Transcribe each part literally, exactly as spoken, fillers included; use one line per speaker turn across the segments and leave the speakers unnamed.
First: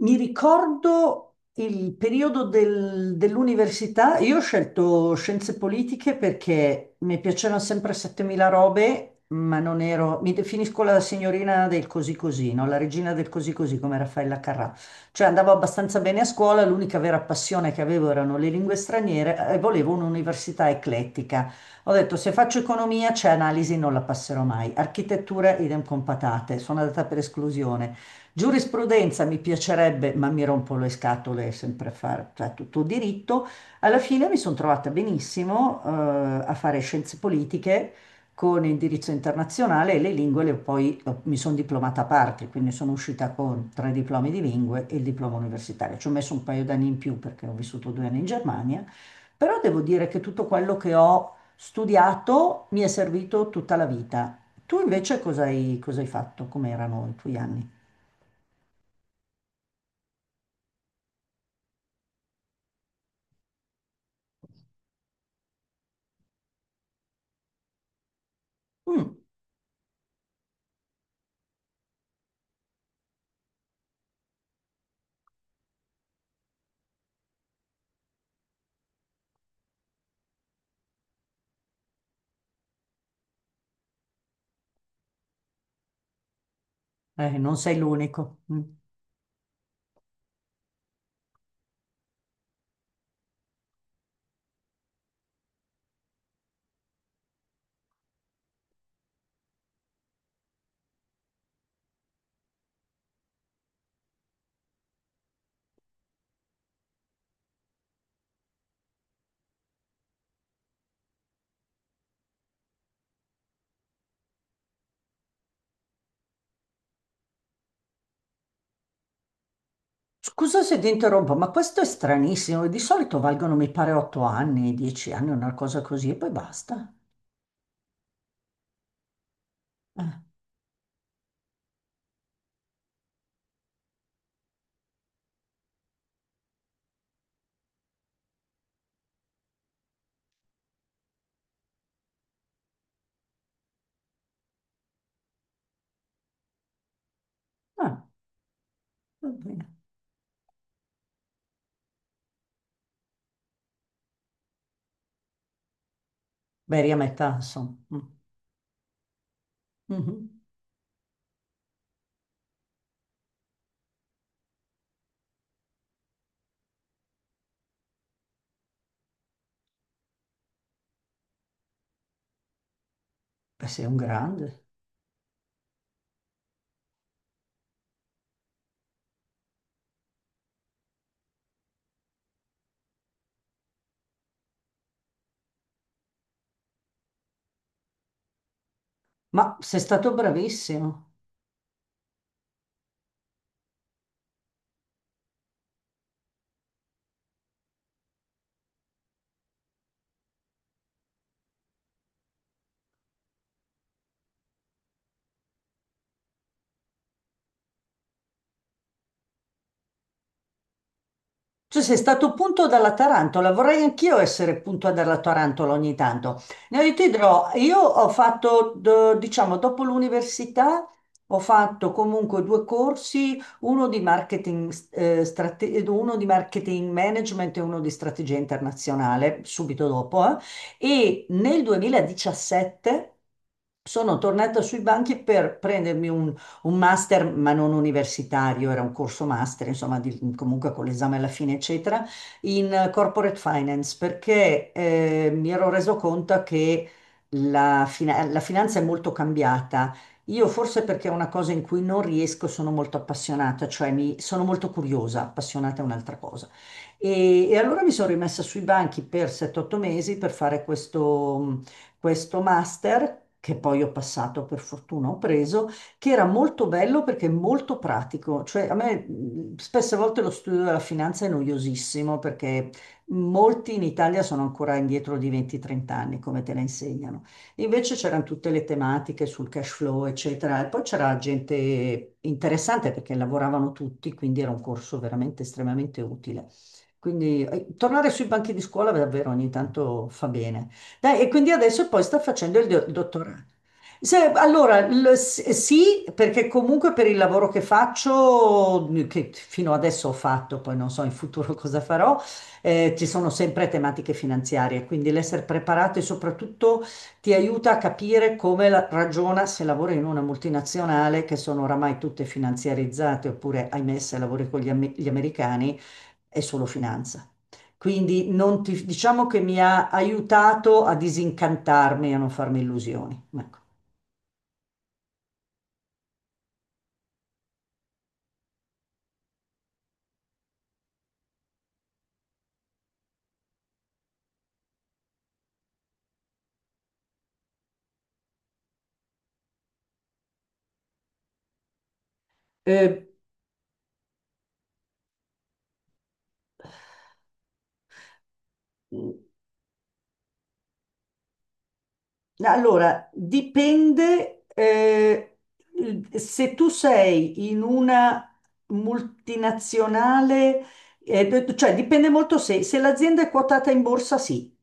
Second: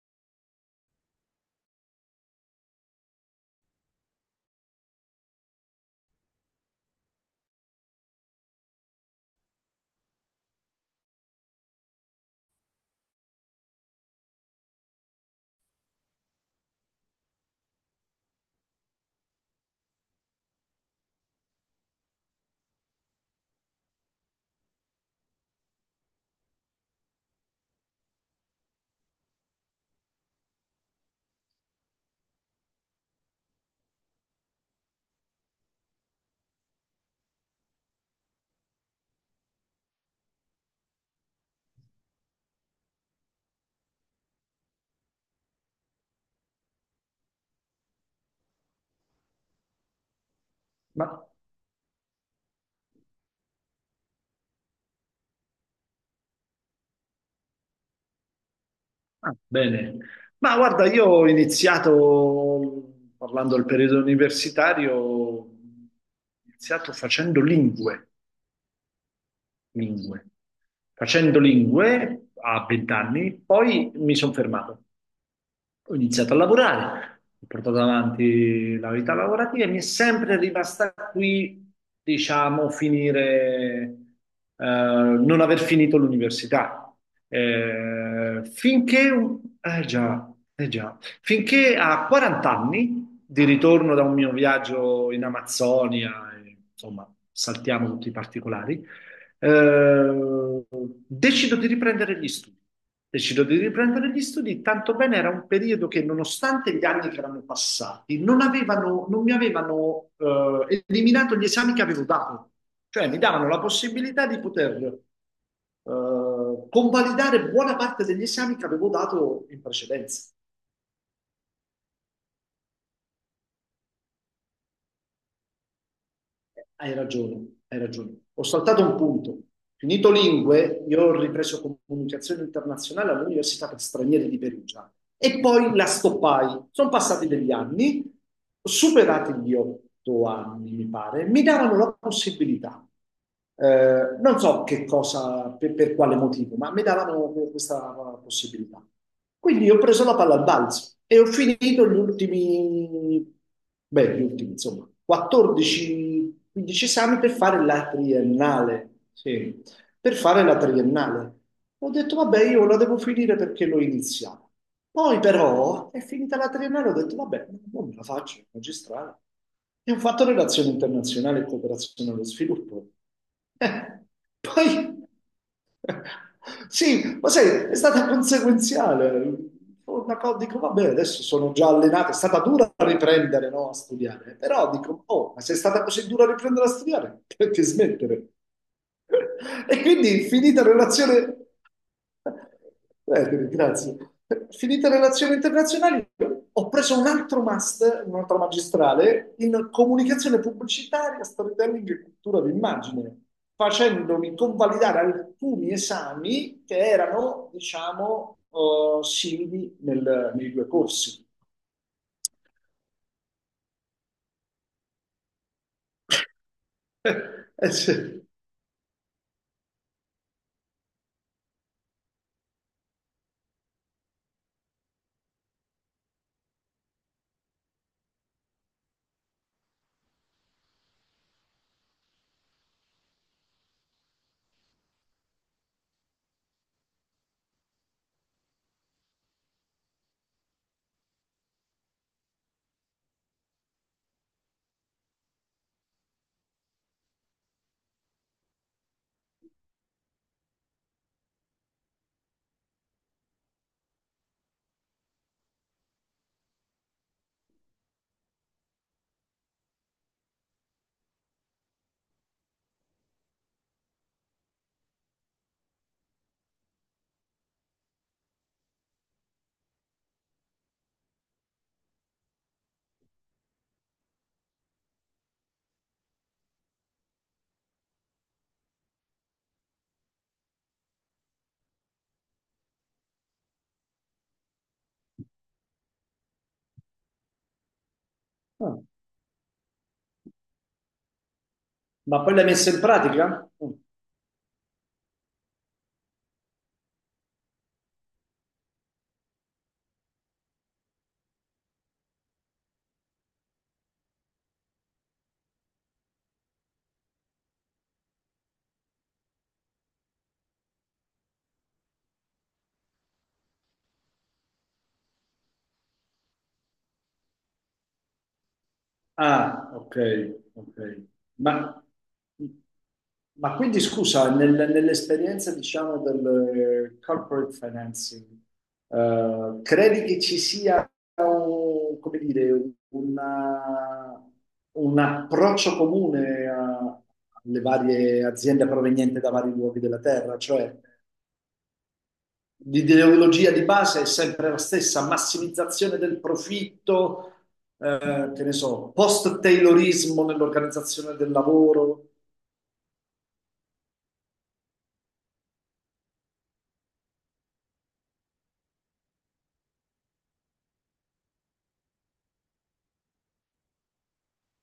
Mi ricordo il periodo del- dell'università, io ho scelto scienze politiche perché mi piacevano sempre settemila robe, ma non ero, mi definisco la signorina del così così, no? La regina del così così come Raffaella Carrà. Cioè andavo abbastanza bene a scuola, l'unica vera passione che avevo erano le lingue straniere eh, e volevo un'università eclettica. Ho detto se faccio economia c'è analisi, non la passerò mai. Architettura idem con patate, sono andata per esclusione. Giurisprudenza mi piacerebbe, ma mi rompo le scatole sempre a fare cioè, tutto diritto. Alla fine mi sono trovata benissimo, eh, a fare scienze politiche con indirizzo internazionale e le lingue le ho poi ho- mi sono diplomata a parte, quindi sono uscita con tre diplomi di lingue e il diploma universitario. Ci ho messo un paio d'anni in più perché ho vissuto due anni in Germania, però devo dire che tutto quello che
Ma,
ho studiato mi è servito tutta la vita. Tu invece cosa hai, cosa hai fatto? Come erano i tuoi anni?
ah, bene. Ma guarda, io ho iniziato, parlando del periodo universitario, ho iniziato facendo lingue,
Mm.
lingue. Facendo lingue a vent'anni, poi mi sono fermato. Ho iniziato a lavorare, ho portato avanti la vita lavorativa e mi è sempre rimasta qui, diciamo, finire, eh, non aver finito l'università.
Eh, non sei l'unico.
Eh,
Mm.
finché, un- eh già, eh già, finché a quaranta anni, di ritorno da un mio viaggio in Amazzonia, e, insomma, saltiamo tutti i particolari, eh, decido di riprendere gli studi. Decido di riprendere gli studi, tanto bene era un periodo che, nonostante gli anni che erano passati, non avevano- non mi avevano eh, eliminato gli esami che avevo dato. Cioè, mi davano la possibilità di poter eh, convalidare buona parte degli esami che avevo dato in precedenza.
Scusa se ti interrompo, ma questo è stranissimo. Di solito valgono, mi pare, otto anni, dieci anni, una cosa così, e poi basta.
Hai ragione, hai ragione. Ho saltato un punto. Finito
Eh,
lingue, io ho ripreso comunicazione internazionale all'Università per Stranieri di Perugia e poi la stoppai. Sono passati degli anni, ho superati gli otto anni, mi pare, mi davano la possibilità. Eh, non so che cosa, per, per quale motivo, ma mi davano questa
ah,
possibilità.
va
Quindi
bene.
io ho preso la palla al balzo e ho finito gli ultimi, beh, gli ultimi, insomma, quattordici quindici
Beh, a
esami per
metà,
fare
insomma.
la
Mm.
triennale. Sì, per
Mhm.
fare la triennale. Ho detto, vabbè, io la devo finire perché l'ho iniziata. Poi però è finita la triennale, ho detto, vabbè, non me la faccio, magistrale. E ho fatto relazioni internazionali e cooperazione allo sviluppo.
Beh,
Eh,
sei un grande.
poi sì, ma sai, è stata conseguenziale. Una cosa, dico, vabbè, adesso sono già allenato, è stata dura a riprendere, no, a studiare, però dico, oh, ma se è stata così dura a riprendere a studiare, perché smettere?
Ma sei
E
stato
quindi finita
bravissimo.
relazione, eh, grazie, finita relazioni internazionali, ho preso un altro master, un'altra magistrale in comunicazione pubblicitaria, storytelling e cultura d'immagine facendomi convalidare alcuni esami che erano, diciamo, eh, simili nel- nei due corsi.
Tu sei stato punto dalla tarantola, vorrei anch'io essere punto dalla tarantola ogni tanto. No, io ti dirò,
Eh,
io ho
sì.
fatto, do- diciamo, dopo l'università, ho fatto comunque due corsi, uno di marketing, eh, strate- uno di marketing management e uno di strategia internazionale, subito dopo, eh. E nel duemiladiciassette sono tornata sui banchi per prendermi un master, ma non universitario, era un corso master, insomma, di- comunque con l'esame alla fine, eccetera, in eh, corporate finance, perché eh, mi ero reso conto che la fina- la finanza è molto cambiata. Io forse perché è una cosa in cui non riesco, sono molto appassionata, cioè mi, sono molto curiosa, appassionata è un'altra cosa. E, e allora mi sono rimessa sui banchi per sette o otto mesi per fare questo, questo master, che poi ho passato, per fortuna ho preso, che era molto bello perché molto pratico. Cioè, a me mh, spesse volte lo studio della finanza è noiosissimo perché molti in Italia sono ancora indietro di venti trenta anni, come te la insegnano. Invece c'erano tutte le tematiche sul cash flow, eccetera. E poi c'era gente interessante perché lavoravano tutti, quindi era un corso veramente estremamente utile. Quindi eh, tornare sui banchi di
Ah,
scuola davvero ogni tanto fa bene. Dai, e quindi adesso poi sta
ma poi l'hai
facendo il,
messa in
do- il dottorato.
pratica? Mm.
Se- allora, l- s- sì, perché comunque per il lavoro che faccio, che fino adesso ho fatto, poi non so in futuro cosa farò, eh, ci sono sempre tematiche finanziarie, quindi l'essere preparati soprattutto ti aiuta a capire come la- ragiona se lavori in una multinazionale che sono oramai tutte finanziarizzate, oppure, ahimè, se lavori con gli am- gli americani è solo finanza. Quindi non ti- diciamo che mi
Ah,
ha
ok, ok.
aiutato a
Ma,
disincantarmi e a non farmi illusioni.
ma
Ecco.
quindi scusa, nel- nell'esperienza diciamo del eh, corporate financing, eh, credi che ci sia, un- come dire, una- un approccio comune a- alle varie aziende provenienti da vari luoghi della terra? Cioè,
Eh,
l'ideologia di base è sempre la stessa, massimizzazione del profitto, eh, che ne so, post-taylorismo nell'organizzazione del lavoro.
allora, dipende eh, il- se tu sei in una multinazionale, eh, d- cioè dipende molto se, se l'azienda è quotata in borsa, sì.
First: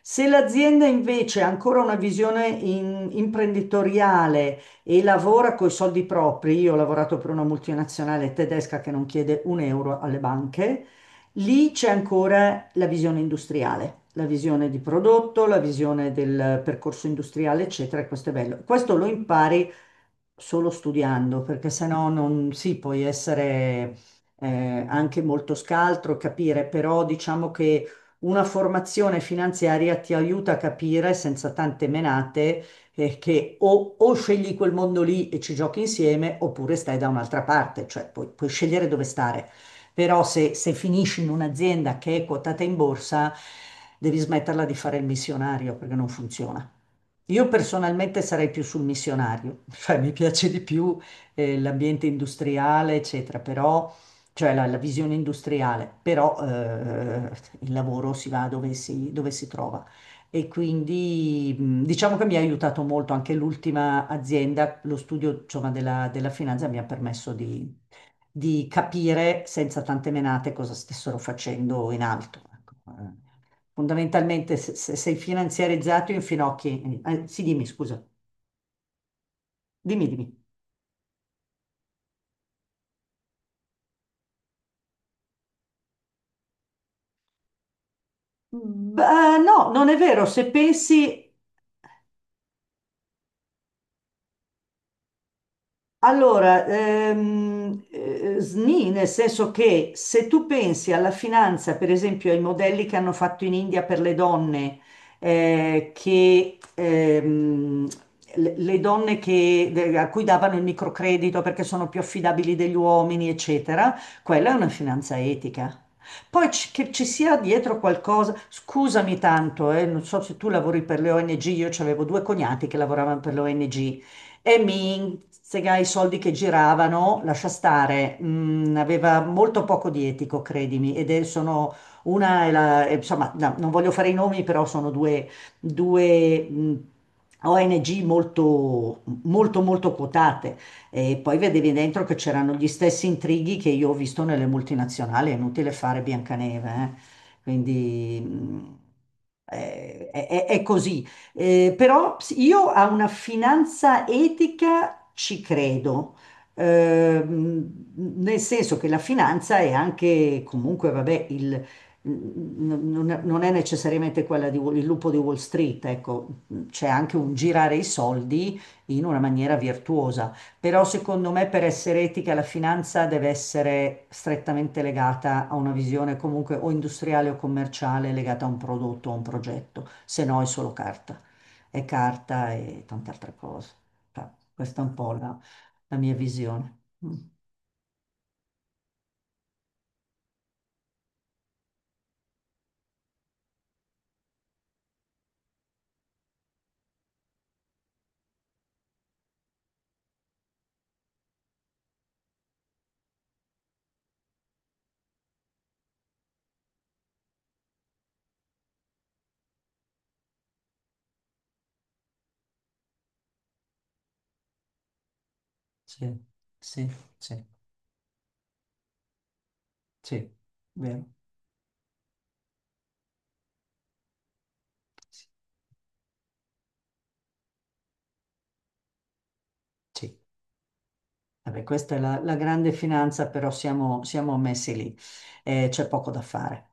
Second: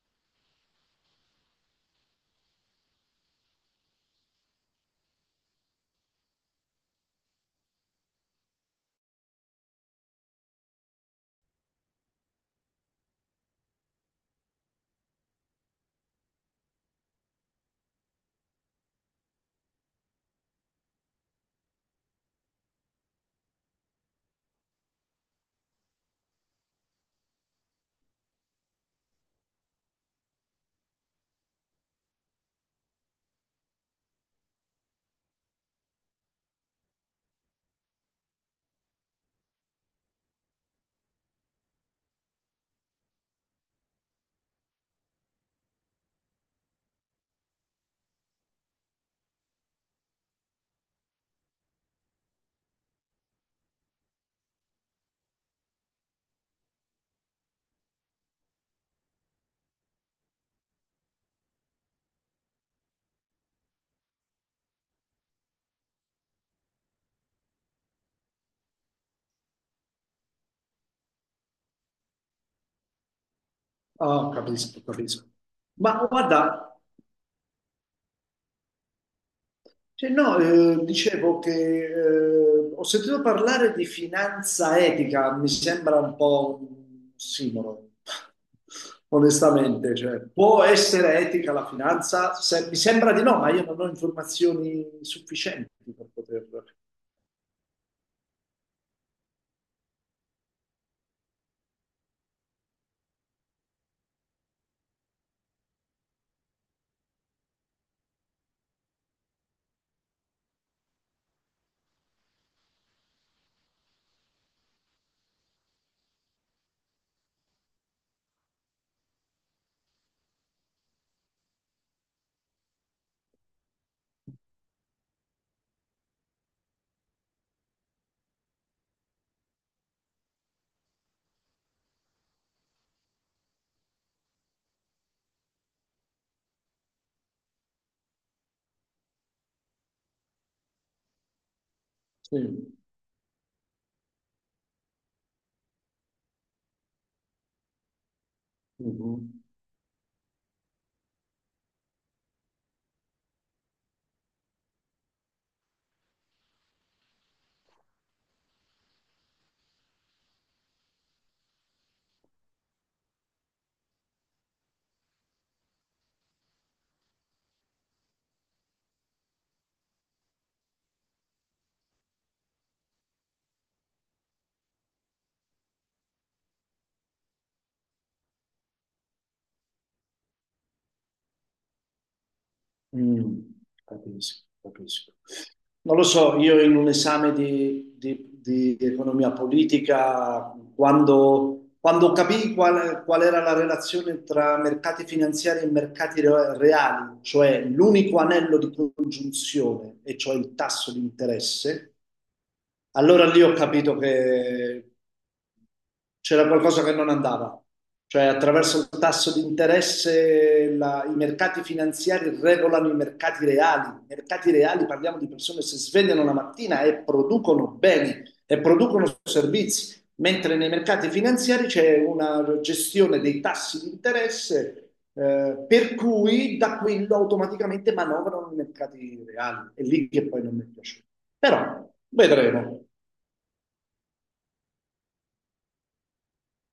Se l'azienda invece ha ancora una visione in- imprenditoriale e lavora con i soldi propri, io ho lavorato per una multinazionale tedesca che non chiede un euro alle banche, Lì c'è ancora la visione industriale, la visione di prodotto, la visione del percorso industriale, eccetera, e questo è bello. Questo lo impari solo studiando, perché sennò non si puoi essere eh, anche molto scaltro, capire, però diciamo che una formazione finanziaria ti aiuta a capire senza tante menate eh, che o, o scegli quel mondo lì e ci giochi insieme, oppure stai da un'altra parte, cioè puoi, puoi scegliere dove stare però se, se finisci in un'azienda che è quotata in borsa, devi smetterla di fare il missionario perché non funziona. Io personalmente sarei più sul missionario, cioè mi piace di più eh, l'ambiente industriale, eccetera, però, cioè la, la visione industriale, però eh, il lavoro si va dove si, dove si trova. E quindi mh, diciamo che mi ha aiutato molto anche l'ultima azienda, lo studio, insomma, della, della finanza mi ha permesso di, di capire senza tante menate cosa stessero facendo in alto. ecco. Eh,
Ah,
Fondamentalmente, se,
capisco,
se sei
capisco. Ma
finanziarizzato in
guarda,
finocchi, eh, eh, sì, dimmi, scusa, dimmi,
cioè,
dimmi.
no, eh, dicevo che eh, ho sentito parlare di finanza etica, mi sembra un po' un simolo,
Beh, no, non
onestamente.
è
Cioè,
vero, se
può essere
pensi
etica la finanza? Se- mi sembra di no, ma io non ho informazioni sufficienti per poter...
Allora, ehm, eh, S N I, nel senso che se tu pensi alla finanza, per esempio ai modelli che hanno fatto in India per le donne, eh, che, ehm, le le donne che- de- a cui davano il microcredito perché sono più affidabili degli uomini, eccetera, quella è una finanza etica. Poi ci- che ci sia dietro qualcosa, scusami tanto, eh, non so se tu lavori per le O N G, io avevo due cognati che lavoravano per le O N G e mi sega i soldi che giravano, lascia stare, mm, aveva molto poco di etico, credimi, ed è, sono una, è la- è- insomma, no, non voglio fare i nomi, però sono due, due, mm, O N G molto, molto, molto quotate. E poi vedevi dentro che
Sì.
c'erano gli stessi intrighi che io ho visto nelle multinazionali, è inutile fare Biancaneve, eh. Quindi... mm,
Mhm.
eh, è, è- è così, eh, però s- io a una finanza etica ci credo, Ehm, nel senso che la finanza è anche comunque, vabbè, il, n- non non è necessariamente quella di, Wall- il lupo di Wall Street, ecco, c'è anche un girare i soldi in una maniera virtuosa, però secondo me per essere etica la finanza deve essere strettamente legata a una visione comunque o industriale o commerciale legata a un prodotto o a un progetto, se no è solo carta e carta e tante altre
Mm.
cose. Cioè,
Capisco,
questa è un po'
capisco.
la, la
Non lo
mia
so, io in
visione.
un
Mm,
esame di, di- di economia politica, quando, quando capii qual, qual era la relazione tra mercati finanziari e mercati re- reali, cioè l'unico anello di congiunzione, e cioè il tasso di interesse, allora lì ho capito che c'era qualcosa che non andava, cioè attraverso il tasso di interesse la- i mercati finanziari regolano i mercati reali. I mercati reali parliamo di persone che si
Sì,
svegliano la mattina
sì,
e
sì,
producono beni e producono servizi,
sì,
mentre nei
vero.
mercati finanziari c'è una gestione dei tassi di interesse.
Sì.
Eh, per cui da quello automaticamente manovrano i mercati reali. È lì
sì.
che poi non mi piace.
Vabbè,
Però
questa è la, la grande
vedremo.
finanza, però siamo, siamo messi lì e c'è poco da fare.